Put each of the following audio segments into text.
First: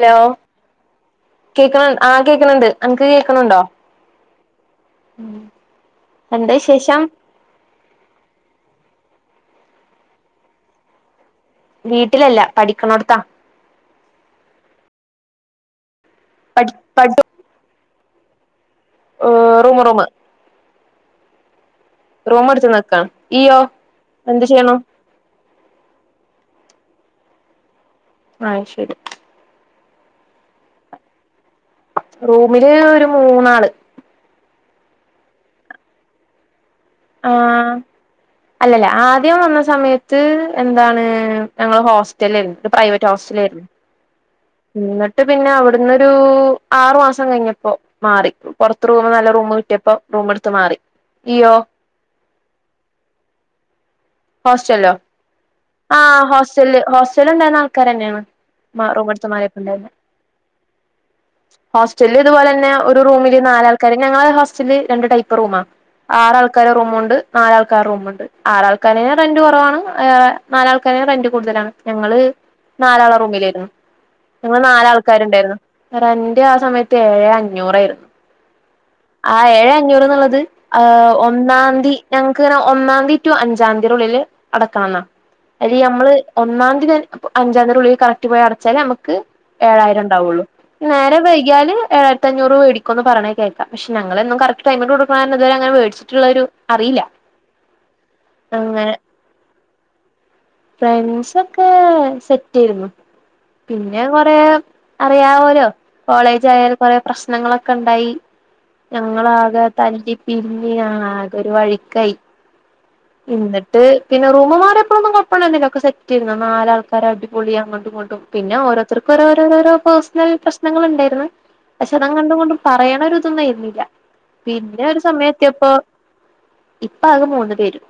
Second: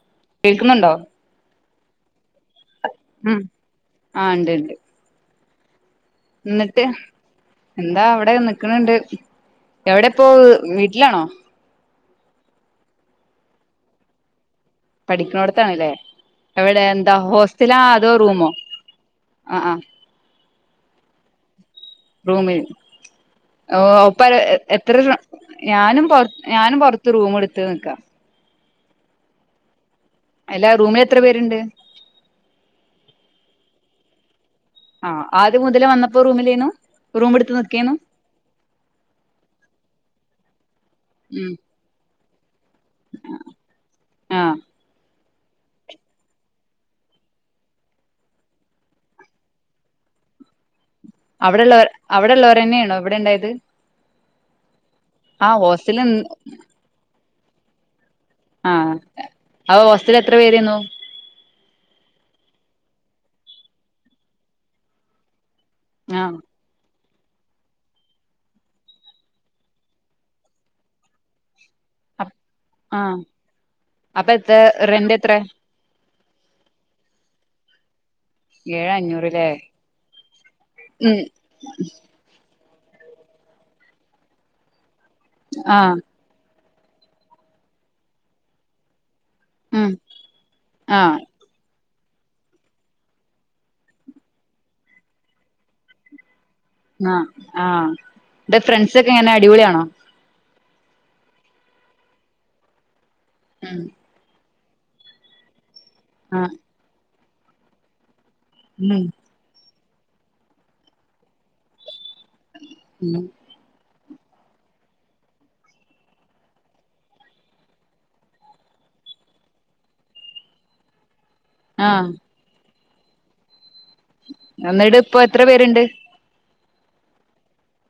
Hello കേൾക്കുന്നുണ്ടോ കേക്കണ് ആഹ് കേക്കണിണ്ട് അനക്ക് കേൾക്കണിണ്ടോ ആഹ് ഇണ്ട് ഇണ്ട് ഉം എന്നിട്ട് എന്താ അവിടെ നിക്കണിണ്ട് എവിടെപ്പോ വീട്ടിലാണോ വീട്ടിലല്ല പഠിക്കണോടത്താ പഠിക്കണോടത്താണല്ലേ പഠി എവടെ പഠി എന്താ ഹോസ്റ്റലാ അതോ റൂമോ ആ ആ റൂമ് റൂമ് റൂം റൂമി എടുത്ത് നിക്കാണ് ഇയ്യോ ഒപ്പ എന്ത് ചെയ്യണു എത്ര ഞാനും പൊറത്ത് ഞാനും പൊറത്ത് റൂമെട്ത്ത് നിക്കാ ആഹ് ശരി അല്ല റൂമിലെത്ര പേര്ണ്ട് റൂമില് ഒരു മൂന്നാള് ആ ആദ്യ മുതലേ വന്നപ്പോ റൂമിലേണു ആ റൂമ് എടുത്ത് നിക്കേന്നു അല്ലല്ല ആദ്യം വന്ന സമയത്ത് എന്താണ് ഉം ഞങ്ങള് ഹോസ് റ്റലേന്നു പ്രൈവറ്റ് ഹോസ്റ്റലെന്നു ആ ഇന്നാ ന്ന്ട്ട് പിന്നെ അവിടുന്ന് ഒരു ആറു മാസം കഴിഞ്ഞപ്പോ മാറി പൊറത്ത് റൂമ് നല്ല റൂമ് കിട്ടിയപ്പോ റൂമടുത്ത് മാറി ഇയ്യോ അവിടെള്ളോർ അവിടെള്ളവർന്നെയാണോ ഇവിടെ ഇ ണ്ടായത് ഹോസ്റ്റലോ ആ ഹോസ്റ്റല് ഹോസ്റ്റല് ഹോസ്റ്റല ഉണ്ടായിുന്ന ആൾക്കാര് തന്നെയാണ് ആ മാറു റൂമടുത്തു മാറിയപ്പൊ അപ്പൊ ഇണ്ടായിന്നെ ഹോസ്റ്റല് എത്ര പേരേന്നു ഹോസ്റ്റല് ഇതുപോലെ തന്നെ റൂമില് നാലാൾക്കാര ഞങ്ങ ഹോസ്റ്റലിൽ രണ്ട് ടൈപ്പ് റൂമാ ആണ് ആ ആറ് ആൾക്കാരെ റൂമും ഉണ്ട് നാലാൾക്കാർ റൂമുണ്ട് ആറാൾക്കാരും റന്റ് കുറവാണ് നാലാൾക്കാരെ റെന്റ് കൂടുതലാണ് ഞങ്ങള് ആ നാലാള റൂമിലായിരുന്നു അപ്പൊ എത്ര ഞങ്ങള് റെന്റ് എത്ര നാലാൾക്കാരുണ്ടായിരുന്നു വേറെ ആരിനിം ആ സമയത്ത് ഏഴ് അഞ്ഞൂറായിരുന്നു ഏഴ് ആ അഞ്ഞൂറ്ല്ലേ ഏഴ് അഞ്ഞൂറ്ന്നുള്ളത് ആ ഉം ഒന്നാംതി ഞങ്ങക്ക്ങ്ങനെ ഒന്നാംതീ ടു അഞ്ചാം തീയതിയുടെ ഉള്ളില് അടക്കണന്ന അ ആഹ് നമ്മള് ഒന്നാം അഞ്ചാതിടെ ഉള്ളിൽ കറക്റ്റ് പോയി അടച്ചാല് നമുക്ക് ഉം ഏഴായിരം ഉണ്ടാവയുള്ളൂ നേരെ ആഹ് വൈകിയാല് ഏഴായിരത്തി അഞ്ഞൂറ് രൂപ മേടിക്കുംന്ന് പറഞ്ഞേക്ക പക്ഷെ ഞങ്ങളന്നും കറക്റ്റ്ടൈമിൽ കൊടുക്കണ ഇവ അനെ മേടിച്ചിട്ടുള്ളൊരു ആ ആ ട്ട് ഫ്രണ്ട്സ് ഒക്കെ എങ്ങനെ അടിപൊളിയാണോ ഫ്രണ്ട്സ് ഒക്കെ സെറ്റ് ആയിരുന്നു ഉം പിന്നെ കൊറേ അറിയാവോലോ കോളേജ് ആഹ് ആയാൽ കൊറേ പ്രശ്നങ്ങളൊക്കെ ഉണ്ടായി ഉം ഞങ്ങളാകെ തല്ലി പിരിഞ്ഞി ആകെ ഒരു വഴിക്കായി ഉം എന്നിട്ട് പിന്നെ റൂമ് മാറിയപ്പോഴൊന്നുംകൊ ഴപ്പമിണ്ടായിന്നില്ല ഒക്കെ സെറ്റ് ആയിന്നു നാലാൾക്കാര അടിപൊളിയാ അങ്ങട്ടും ഇങ്ങട്ടും പിന്നെ ഓരോത്തർക്കും ഓരോരോരോരോ പേഴ്സണൽ പ്രശ്നങ്ങൾ ഉണ്ടായിരുന്നു പക്ഷേ ആഹ് അതങ്ങട്ടും ഇങ്ങണ്ടും പറയണ ഒരു ഇതൊന്നും ഇരുന്നില്ല പിന്നെ എന്നിട്ട് ഒരു ഇപ്പൊ എത്ര സമയത്തിയപ്പൊ പേരുണ്ട് ഇപ്പ ആകെ മൂന്ന് പേരും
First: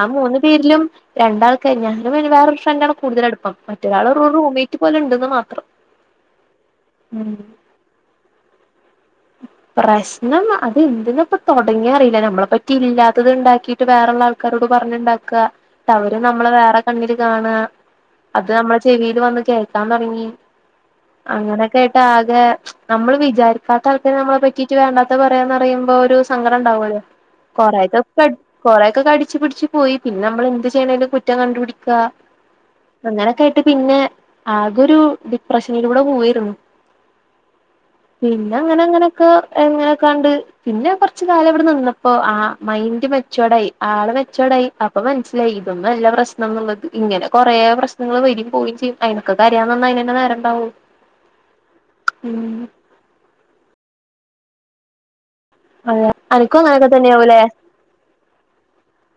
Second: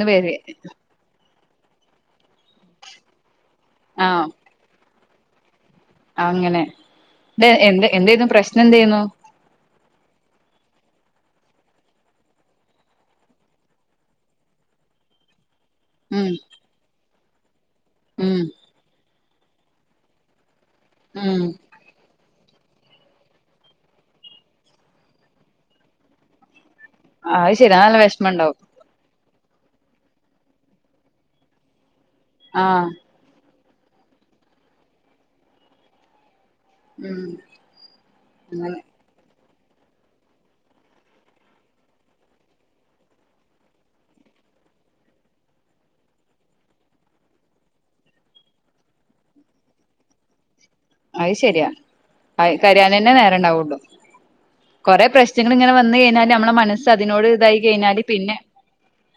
ആ മൂന്ന് പേരിലും രണ്ടാൾക്കായി ഞാനും വേറെരു ഫ്രണ്ട്ആ ണ് കൂടുതൽ അടുപ്പം മറ്റൊരാൾ ആഹ് റൂംമേറ്റ് പോലെ ഉണ്ടന്ന് മാത്രം അങ്ങനെ ഉം എന്ത എന്തേന്നു പ്രശ്നം എന്തേന്നു പ്രശ്നം അത് എന്തിനപ്പ തുടങ്ങിയത റിയില്ല നമ്മളെ പറ്റി ഇല്ലാത്തത് ഇ ണ്ടാക്കിയിട്ട് വേറള്ള ആൾക്കാരോട് പറഞ്ഞുണ്ടാക്ക ന്നിട്ട് അവര് ഉം നമ്മളെ വേറെ കണ്ണില് കാണാ ഉം അത് നമ്മളെ ചെവിയിൽ വന്ന് കേക്കാൻ തുടങ്ങി ഉം അങ്ങനെയൊക്കെ ആയിട്ട് ആകെ നമ്മള് വിചാരിക്കാത്ത ആൾക്കെ നമ്മളെ പറ്റിയിട്ട് വേണ്ടാത്ത പറയാന്ന് പറയുമ്പോ ഒരു സങ്ക ടം ണ്ടകോലോ അത് ശെരി അത് നല്ല കൊറക്കെ ക വെഷമണ്ടാവും കൊറേക്കെ കടിച്ചു പിടിച്ച് പോയി പിന്നെ നമ്മൾ എന്ത് ചെയ്യണലും കുറ്റം കണ്ടുപിടിക്കുക ആഹ് അങ്ങനെക്കെ പിന്നെ ആകെ ഒരു ഡിപ്രഷനിലൂടെ പോയിരുന്നു ഉം പിന്നെ അങ്ങനെ അങ്ങനെയൊക്കെ എങ്ങനെക്കാണ്ട് പിന്നെ കൊറച്ച കാലം ഇവിടെ നിന്നപ്പോ ആ മൈൻഡ് മെച്ചോർഡ് ആയി ആള് മെച്ചയോർഡ് അപ്പൊ മനസ്സിലായി ഇതൊന്നുംല്ല പ്രശ്നം എന്നുള്ളത് ഇങ്ങനെ കൊറേ പ്രശ്നങ്ങൾ വരകയും പോവയും ചെയ്യും അയ്നൊക്കെ കരയാൻന്ന അയിനെന്നെ നേരം ഇണ്ടാവു അത് ശരിയാ കരയാനന്നെ നേര ഉണ്ടാവുള്ളൂ കൊറെ പ്രശ്നം ച്ചങ്ങ ഇങ്ങനെ വന്ന കഴിഞ്ഞാല് നമ്മളുടെ അനക്കും മനസ്സ് അങ്ങനൊക്കെ അതിനോട് തന്നെയാവൂലേ ഇതായി കഴിഞ്ഞാല് പിന്നെ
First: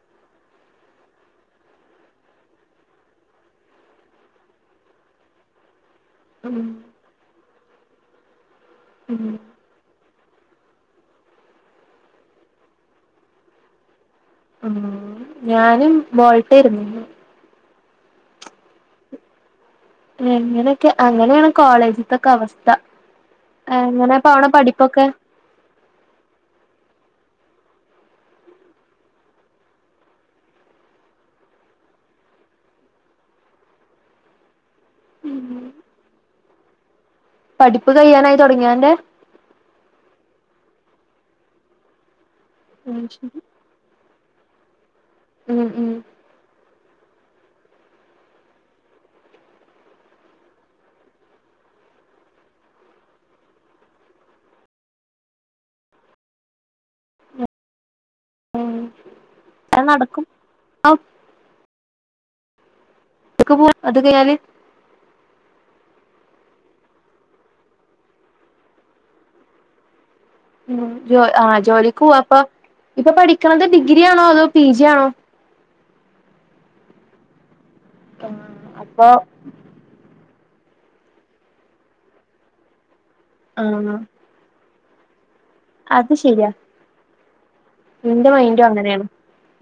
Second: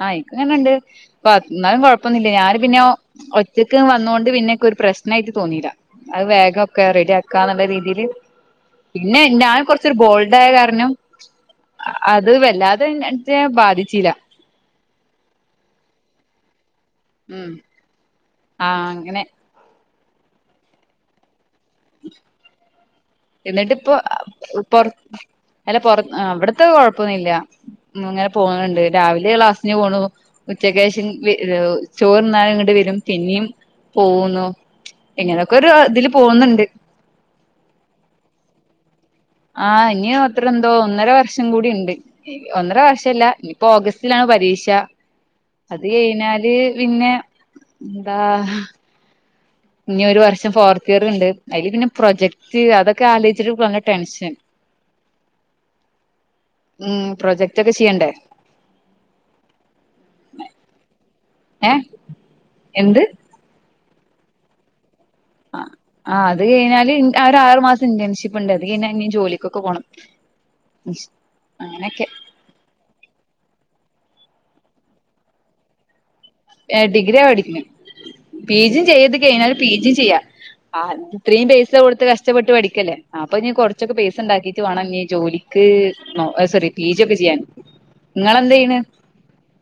ആഹ ഇക്ക്ങ്ങനെണ്ട് അപ്പൊ എന്നാലും കുഴപ്പന്നില്ല ഞാന് പിന്നെ ഒറ്റക്ക് വന്നൊണ്ട് പിന്നെക്കെ ഒരു പ്രശ്ന പ്രശ്നമായിട്ട് തോന്നിയില്ല അത് ഉം വേഗംഒക്കെ റെഡി ആക്കുകന്നുള്ള രീതിയിൽ പിന്നെ ഉം ഞാൻ കുറച്ചൊരു ബോൾ ഇതായ കാരണം അത് വല്ലാതെ എന്ന ബാധിച്ചില്ല ഉം ഞാനും ബോൾട്ടായിരുന്നു ഉം ആഹ അങ്ങനെ എങ്ങനെയൊക്കെ അങ്ങനെയാണ് കോളേജത്തൊക്കെ അവസ്ഥ എന്നിട്ട് ഇപ്പൊ എങ്ങനെ അ പോണ പഠിപ്പൊക്കെ പൊറ പൊറത്ത് അവിടത്തെ കൊഴപ്പൊന്നില്ല ഉ അങ്ങനെ പോവുന്നുണ്ട് രാവിലെ ക്ലാസ്സിന് പോണു ഉച്ചക്ക്ശേഷം ചോറ്ന്നാലും വരും പിന്നെയും പോകുന്നു ഇങ്ങനെയൊക്കെ ഒരു ഇതില് പോകുന്നുണ്ട് പഠിപ്പ് കയ്യാനായി തുടങ്ങിയന്റെ ആ ഇനി അത്ര എന്തോ ഒന്നര വർഷം കൂടി ഉണ്ട് ഒന്നര വർഷംഅല്ല ഇനിയിപ്പോ ഓഗസ്റ്റിലാണ് പരീക്ഷ ഉം അത് ഉം കഴിഞ്ഞാല് പിന്നെ എന്താ ഇനി ഒരു വർഷം ഫോർത്ത് ഇയർ ഉണ്ട് അതില് പിന്നെ പ്രൊജക്ട് അതൊക്കെ ആലോചിച്ചിട്ട് നല്ല ടെൻഷൻ [inaudible] ഉം പ്രൊജക്റ്റ് ഒക്കെ ചെയ്യണ്ടേ അത് നടക്കും ഏ എന്ത് ഇതൊക്കെ പോവാൻ അത് കഴിഞ്ഞാല് ആ ആ അത് കഴിഞ്ഞാല് ഒരു ആറുമാസം ഇന്റേൺഷിപ്പ് ഉണ്ട് അത് കഴിഞ്ഞാൽ ഇ ജോലിക്കൊക്കെ പോകണം ഉ ആ ജോലിക്ക പോ അപ്പ ഇപ്പൊ പഠി ഡിഗ്രി ആണോ അതോ പി ജി ആണോ ഡിഗ്രിയ പഠിക്കുന്നു പി ജിയും അപ്പൊ ചെയ്ത് കഴിഞ്ഞാല് പി ജിയും ചെയ്യ ആ ഇത്രയും പൈസ കൊടുത്ത് കഷ്ടപ്പെട്ട് പഠിക്കല്ലേ അപ്പൊ ഇ ആ കൊറച്ചൊക്കെ പൈസ ഉണ്ടാക്കി വേണങ്കിൽ ജോലിക്ക് അത് ശരിയാ സോറി പിജി ഒക്കെ ചെയ്യാൻ എന്റെ നിങ്ങളെന്ത് മൈൻഡും ചെയ്യണ് അങ്ങനെയാണ്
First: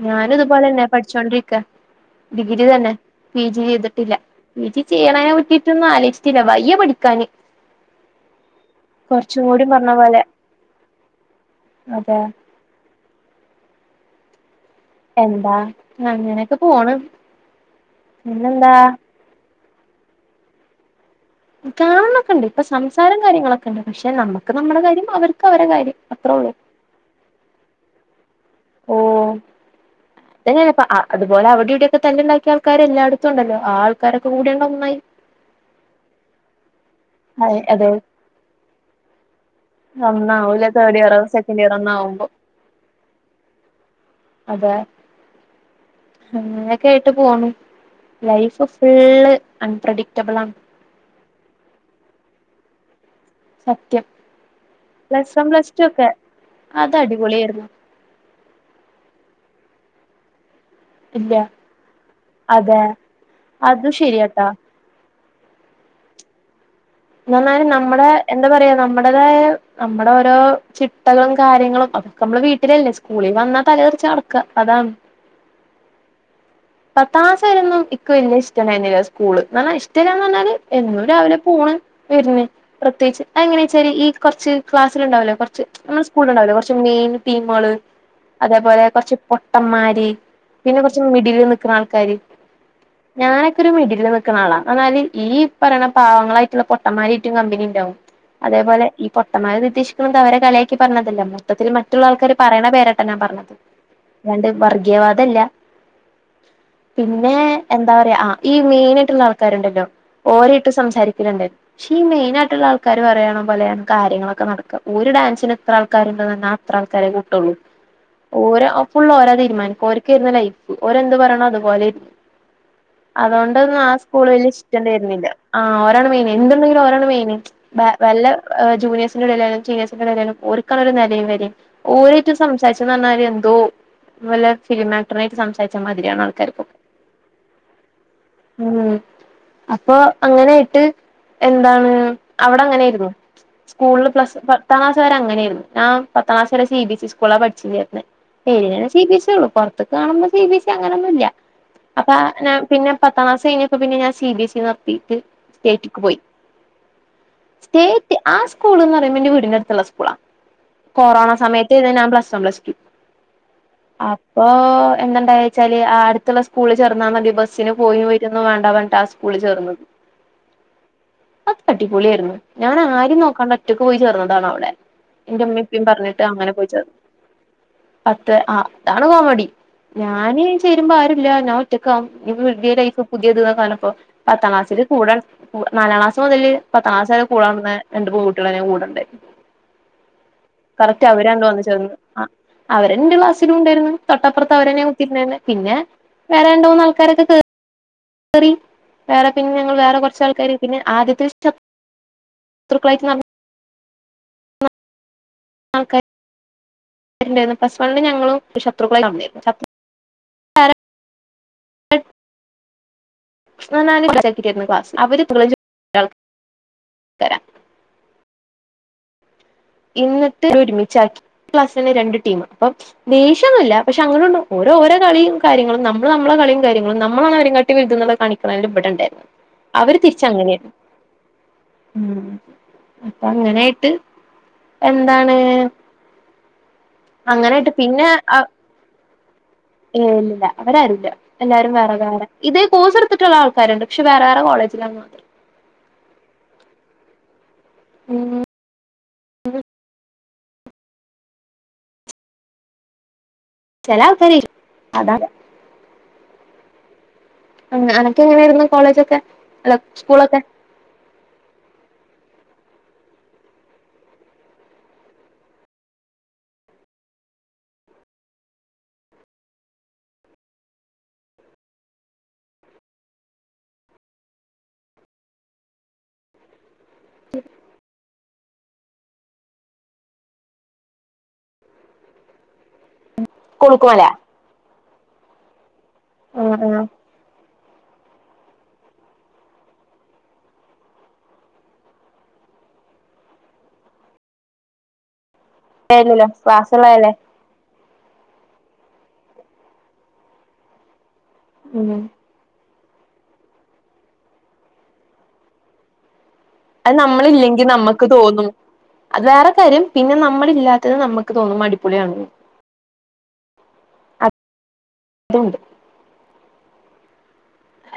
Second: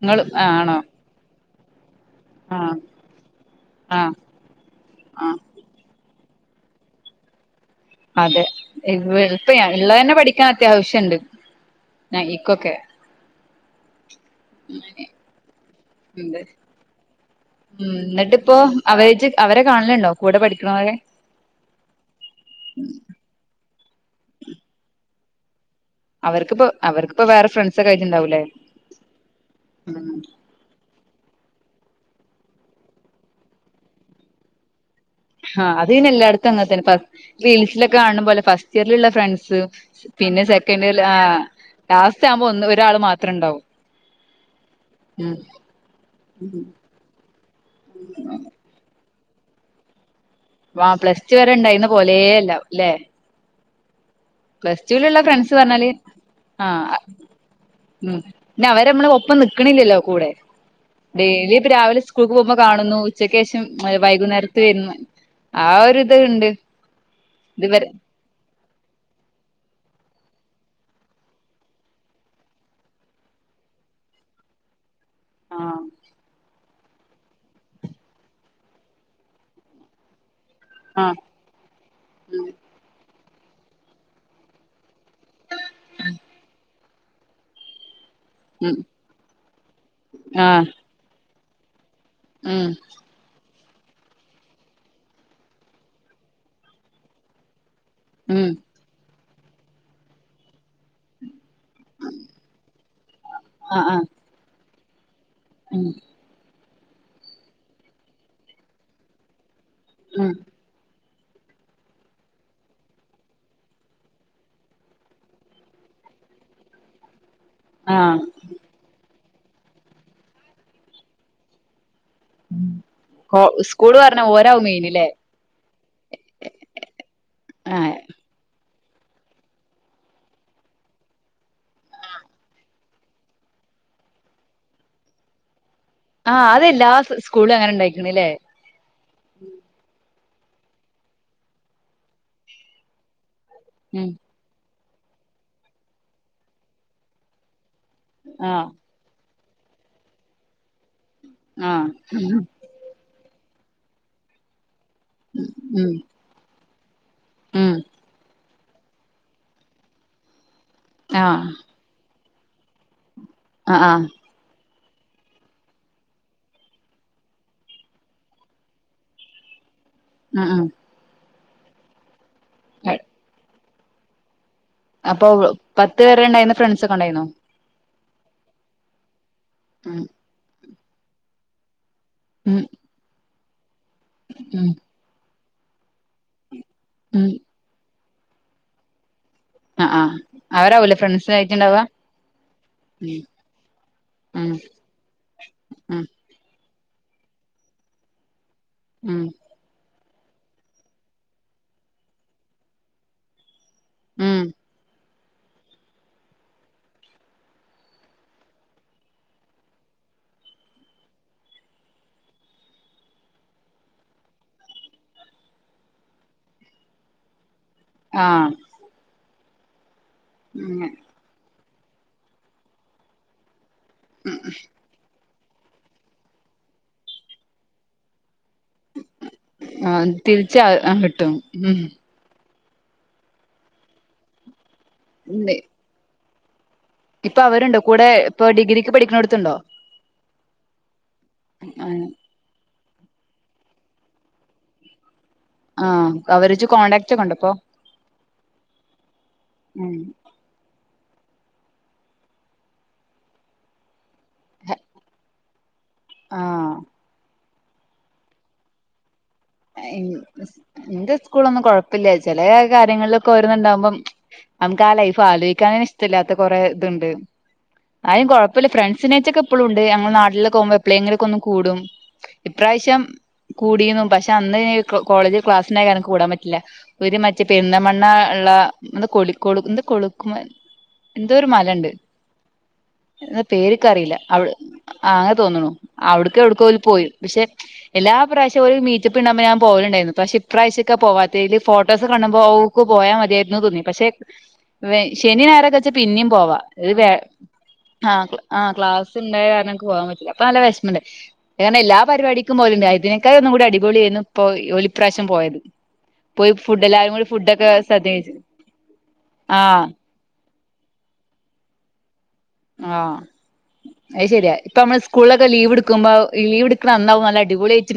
നിങ്ങള് ഞാനും ആണോ ഇതുപോലെന്നെ പഠിച്ചോണ്ടിരിക്ക ആ ഡിഗ്രി തന്നെ പി ജി ആ ചെയ്തിട്ടില്ല പി ജി ചെയ്യണ ആ പറ്റിട്ടൊന്നും ആലോച ന്ന വയ്യ പഠിക്കാന് അതെ കുറച്ചും എളുപ്പയാ കൂടി പറഞ്ഞ ഉള്ളതന്നെ പോലെ പഠിക്കാൻ അത്യാവശ്യമുണ്ട് അതെ തനിക്കൊക്കെ എന്താ ഉണ്ട് അങ്ങനൊക്കെ പോണ് ഉം എന്നിട്ട് ഇപ്പോ പിന്നെന്താ അവജ് അവരെ കാണലണ്ടോ കൂടെ പഠിക്കണവരെ കാണോക്കെ ഉണ്ട് ഇപ്പൊ സംസാരം കാര്യങ്ങളൊക്കെ ഉണ്ട് പക്ഷെ നമ്മുക്ക് നമ്മുടെ കാര്യം അവർക്ക് അവരുടെ കാര്യം അത്രേ ഉള്ളൂ അവർക്കിപ്പോ അവർക്കി പ്പോ വേറെ ഫ്രണ്ട്സ ഒക്ക ആയിട്ടുണ്ടാകും അല്ലെ ഓ അതന്നെയ അപോലെ അവിടെ ഇവിടെയക്കെ തല്ലു ണ്ടാക്കിയ ആൾക്കാര് എല്ലായിടത്തും ഉണ്ടല്ലോ ആൾക്കാരൊക്കെ കൂടിയണ്ട ഒന്നായി ആ അത് പിന്നെ എല്ലായിടത്തും അങ്ങത്തന്നെ അതെ അതെ റീൽസിലൊക്കെ കാണും പോലെ ഫസ്റ്റ് ഇയറിലുള്ള ഫ്രണ്ട്സ് പിന്നെ ഒന്നാവൂല സെക്കന്റ്‌ തേർഡ് ഇയർ ആ സെക്കൻഡ് ഇയർ ഒന്നും ലാസ്റ്റ് ആവുമ്പോ ഒന്ന് ഒരാള് മാത്രം ഇണ്ടാവൂ അതെ അങ്ങനെയൊക്കെ ആയിട്ട് പോണു ലൈഫ് അൺപ്രഡിക്ട് ആ പ്ലസ് ടു വരെ ഇണ്ടായിരുന്ന ഇന്ന് പോലെ അല്ല അല്ലെ സത്യം പ്ലസ്ടുവിലുള്ള plus one friends plus two പറഞ്ഞാല് ഒക്കെ ആ അത് അടിപൊളിയായിരുന്നു അവരമ്മള ഒപ്പം നിൽക്കണില്ലല്ലോ കൂടെ ഇല്ല ഡെയിലി ഇപ്പ രാവിലെ സ്കൂൾക്ക് പോകുമ്പോൾ അതെ കാണുന്നു ഉച്ചക്ക് ശേഷം അത് ശരിയാട്ടാ വൈകുന്നേരത്ത് വരുന്നു ആ ഒ ഒരു ഇതു ഉണ്ട് എന്നാലും ഇതുവരെ നമ്മുടെ എന്താ പറയാ നമ്മടേതായ നമ്മുടെ ഓരോ ചിട്ടകളും കാര്യങ്ങളും അതൊക്കെ നമ്മള് വീട്ടിലല്ലേ സ്കൂളിൽ വന്ന തല നടക്ക അതാണ് ആ പത്താ ക്ലാസായിരുന്നന്നും ഇക്ക് വല്യ ഇഷ്ടണ്ടായിരുന്നില്ല സ്കൂള് എന്ന ഇഷ്ടമല്ലാന്ന് പറഞ്ഞാല് എന്നും ആഹ് രാവിലെ പോണ് വരുന്നു പ്രത്യേകിച്ച് അങ്ങനെച്ചാരി ഈ കൊറച്ച് ക്ലാസ് ഉണ്ടാകുമല്ലോ കൊറച്ച് നമ്മളെ സ്കൂൾ ഉണ്ടാവല്ലോ കൊറച്ച് മെയിൻ ടീമുകള് ഉം അതേപോലെ കൊറച്ച് മുട്ടന്മാര് ആഹ് പിന്നെ കൊറച്ചു മിഡിലിൽ നിക്കുന്ന ആൾക്കര് ഉം ഞാൻ ഒരു മിഡിലിൽ നിൽക്കുന്ന ആള എന്നാല് ഈ പറയണ പാവങ്ങളായിട്ടുള്ള പൊട്ടന്മാരായിട്ടും കമ്പനി ഉണ്ടാവും ഉം അതേപോലെ ഈ പൊട്ടമാ ഉദ്ദേശിക്കുന്നത് അവരെ കളി യാക്കി പറഞ്ഞതല്ലമ്മോ മൊത്തത്തിൽ മറ്റുള്ള ആൾക്കാര് പറയണ പേരട്ടാണ് ഞാൻ പറഞ്ഞത് ആഹ് ആഹ് അതാണ്ട് വർഗീയവാദം അല്ല ഉം പിന്നെ എന്താ പറയാ ഈ മെയിൻ ആയിട്ടുള്ള ആൾക്കാരുണ്ടല്ലോ ഉം ഓര ഇട്ടും സംസാരിക്ക ഇ രണ്ട് പക്ഷെ ഈ മെയിൻായിയിട്ടുള്ള ആൾക്കാാര് പറയണ പോലെയാണ് കാര്യങ്ങളൊക്കെ നടക്കുക ഒരു ഡാൻസിന് ഇത്ര ആൾക്കാരുണ്ട് പറഞ്ഞ അത്ര ആൾക്കാരെ കൂട്ടൊള്ളൂ ആഹ് ഫുുള്ള് ഓരാ തീരുമാനിക്കും ഓൻക്കെ ലൈഫ് ഓരെന്ത് പറയണം അതുപോലെ കോ അതുകൊണ്ട്ന്ന് ആ പറഞ്ഞ സ്കൂള് വല്ല്യ ഓരാവും മെയിനില്ലേ ഇഷ്ടണ്ടിരുന്നില്ല ആ ഒരാണ് മെയ്ൻ എന്ത്ണ്ടെങ്കിലും ഓരാണ് മെയിൻ ആ ജൂനിയേഴ്സിന്റെ ടെലായാലും സീനിയേ്സിന്റെടെലായാലും ഓൽക്കാണ് നിലയും വെലം ഓലായിട്ട് സംസാരിച്ച പറഞ്ഞാൽ എന്തോ നല്ല ഫിലിമാക്ടറിയി സം തയച്ചമാതിരിയാണ് ആ ആൾക്കാർക്കൊക്കെ അതെല്ലാ സ്കൂളും അങ്ങനെ ഉണ്ടായിക്കണല്ലേ ഉം അപ്പൊ അങ്ങനൊയിട്ട് എന്താണ് അവിടെ അങ്ങനൊയിരുന്നു സ്കൂളില് ഉം പ്ലസ് പത്താംക്ാസ് വരെങ്ങനെയായിരുന്നു പത്താംക്ലാസ് വരെ സി ബി എസ് ഇ സ്കൂളാണ് പഠിച്ചുേരുന്നേ ആ സി ബിസ് ഇ ഉള്ളു പുറത്തേക്ക് കാണുമ്പോ സി ബി എസ് സി അങ്ങനെയൊന്നും ഇല്ല ആ അപ്പൊ പിന്നെ പത്താം ക്ലാസ് കഴിഞ്ഞ് അ പിന്നെ ഞാൻ സി ബി എസ് ഇ നടത്തിട്ട് ഉം സ്റ്റേറ്റ്ക്ക് പോയി ഉം സ്റ്റേറ്റ് ആ സ്കൂൾ എന്ന് പറയുമ്പോ എന്റെ വീടിന്ന ടുത്തുള്ള സ്കൂളാ ആ കൊറോണ സമയത്ത് ഞാൻ പ്ലസ്വൺ പ്ലസ്ടു ആ ആ അപ്പൊ എന്തൊ വച്ചാല് അടുത്തുള്ള സ്കൂിൽ ചേർന്നാൽ മതി ബസ്സിന് പോ പോയിട്ടൊന്ന വേണ്ട വേണ്ടി ആ സ്കൂിൽ ചേർന്നത് ഉം ഉം അത് അടിപൊളി ആായിരുന്നു ഞാൻ ആരും നോക്കാണ്ട് ഒറ്റക്ക് പോയി ചേർന്നതാണോ അവിടെ അപ്പൊ എന്റെ ഇമ്മി ഇ പ്പിം പത്ത് പേരെ പറഞ്ഞിട്ട് അങ്ങനെ ഉണ്ടായിരുന്ന പോയി ഫ്രണ്ട്സ് ചേർന്ന് ഒക്കെ ഉണ്ടായിരുന്നോ പത്ത് ആ അതാണ് കോമഡി ഉം ഞാന് ചരുമ്പോ ആരുല്ല ഞാൻ ഒറ്റക്ക് ഉം പുതിയ ലൈഫ് പുതിയത്പ്പോ പത്താം ഉം ക്ലാസ്സിൽ കൂട നാലാം ക്ലാസ് മുതല് പത്താംക്ലാസ് വരെ ഉം കൂടെ നടന്ന രണ്ട് പെൺകുട്ട്യാളെന്നെ കൂടെ ഇണ്ടായി ആഹ് ആഹ് കറക്റ്റ് അവരണ്ടോ വന്ന് ചേർന്ന് അവരെൻ്റെ ഉം ക്ലാസ്സിലും ഉണ്ടായിരുന്നു ഉം തൊട്ടപ്പുറത്ത് അവരന്നെ കുത്തിരുന്നെ കുത്തിയിരുന്നെ പിന്നെ ഉം വേറെ രണ്ട് മൂന്ന് ആൾക്കാരൊക്കെ ചേർന്ന് ഉം വേറെ പിന്നെ ഞങ്ങള് വേറെ ആൾക്കാര് പിന്നെ ആദ്യത്തെ ശരുക്കളായിട്ട് ഉം ആൾക്കാര് ണ്ടായി പ്ലസ് വണില് ഞങ്ങള് ശത്രുക്കളായി നടന്നിരുന്നു [unintelligible] പറഞ്ഞാൽ [unintelligible] ക്ലാസ് അവര്ളൾ തരാ ആഹ് ഇന്നത്തെ ഒരുമിച്ചാക്കി ക്ലാസ്സി തന്നെ രണ്ട് ടീം അപ്പം ദേഷ്യന്നുല്ല പക്ഷെ അങ്ങനെയണ്ട് ഒര് ഓരോ കളും കാര്യങ്ങളും നമ്മ നമ്മുടെ കളിയും കാര്യങ്ങളും നമ്മളാണ് അവരെക്കാട്ടി വലുതെന്നു കാണി ഇവടെണ്ടായിരുന്നു ആ അവര് തിരിച്ച് അങ്ങനെയാരുന്നു ആ കിട്ടും ഉം അപ്പൊ അങ്ങനായിട്ട് എന്താണ് ഇപ്പൊ അങ്ങനായിട്ട് അവരുണ്ടോ പിന്നെ കൂടെ ഇപ്പൊ ഡിഗ്രിക്ക് പഠിക്കണടുത്തുണ്ടോ ഇല്ലില്ല അവരാരുല്ല എല്ലാരും വേറെ വേറെ ഇത് കോഴ്സ് എടുത്തിട്ടുള്ള ആൾക്കാരുണ്ട് പക്ഷേ വേറെ വേറെ കോളേജിലാന്ന് മാത്രം ആഹ അവര്ജ കോണ്ടാക്റ്റ് ഉണ്ടോ ഇപ്പൊ ഉം ചെല ആൾക്കാർ ചെയ്യും ആഹ് അനൊക്കെ എങ്ങനെയായിരുന്നു കോളേജൊക്കെ അല്ല സ്കൂളൊക്കെ എന്റെ സ്കൂളൊന്നും കൊഴപ്പില്ല ചില കാര്യങ്ങളിലൊക്കെ ഓരോന്നുണ്ടാവുമ്പം നമുക്ക് ആ ലൈഫ് ആലോചിക്കാനന് ഇഷ്ടല്ലാത്ത കൊറെ ഇതുണ്ട് ആരും കുഴപ്പമില്ല ഫ്രണ്ട്സിനേച്ചൊക്കെ എപ്പഴും ഉണ്ട് ഞങ്ങൾ നാട്ടിലൊക്ക പോകുമ്പോ എക്കോപോഴെങ്കിലുമൊക്കെ കൂടും ഇപ്രാവശ്യം കൂടിയും പക്ഷെ പക്ഷെ അന്ന് ഇ കോളേജ് ക്ലാസിന എന്ക്ക് കൂടാൻ പറ്റില്ല ഒരു മറ്റേ പെരുന്തമണ്ണ ഉള്ള എന്ത കൊളി കൊളു എ കൊളുക്കുമ എന്തോ ഒരു മല ഉണ്ട് എന്നാ കുളുക്കുമല പേര്ക്കറിയില്ല അവ് അങ്ങനെ തോന്നണു. അവിട്ക് എവ്ട്കോ ആഹ് ഓല് പോയി പക്ഷെ എല്ലാ പ്രാവശ്യം ഓല് മീ റ്റപ്പുണ്ടാവുമ്പോ ഞാൻ പോലണ്ടായിരുന്നു പക്ഷെഇപ്രാവശ്യ ഒക്കെപോവാത്തീല് പോവാത്തതില് ഫോട്ടോസ് കണ്ടമ്പോക്ക് പോയാ മതിയായിരുന്നു തോന്നി പക്ഷെ ശെനി ഞായർ ഒക്കെ ച്ചാ ആഹ് ല്ലല്ലോ പിന്നീപോവാ ഇത് വേ ക്ലാസ്സുള്ളതല്ലേ ആഹ് ആഹ ക്ലാസ്ണ്ടായ കാരണക്ക് പോവാൻ പറ്റില്ല അപ്പൊ നല്ല വിഷമമുണ്ട് കാരണം ഉം എല്ലാ പരിപാടിക്കും പോകലുണ്ട് അതിനേകായിം ഒന്നും കൂടി അടിപൊളി ആയിരുന്നു ഇപ്പോ ഒലിപ്രാവശ്യം പോയത്. പോയി ഫുഡ് അത് എല്ലാരും കൂടി നമ്മളില്ലെങ്കിൽ ഫുഡൊക്കെ നമുക്ക് സദ്യ കഴിച്ച് തോന്നും അത് വേറെ ആ കാര്യം പിന്നെ നമ്മളില്ലാ ത്തത് നമുക്ക് തോന്നും അടിപ്പൊളിയാണ്. ആഹ അത് ശരിയാ ഇപ്പ നമ്മൾ സ്കൂളിലൊക്കെ അതുണ്ട് ലീവ് എടുക്കുമ്പോ ലീവ് അന്നാവും നല്ല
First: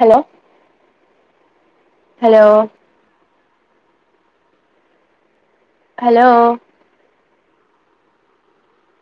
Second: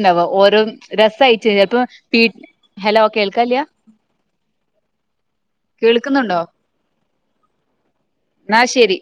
ഹലോ ഓരോ രസം ആയിട്ട് ചെല്പം പീ ഹലോ ഹെലോ കേൾക്കാ കല്യാ ഹലോ കേൾക്കുന്നുണ്ടോ? എന്നാ ശേരി.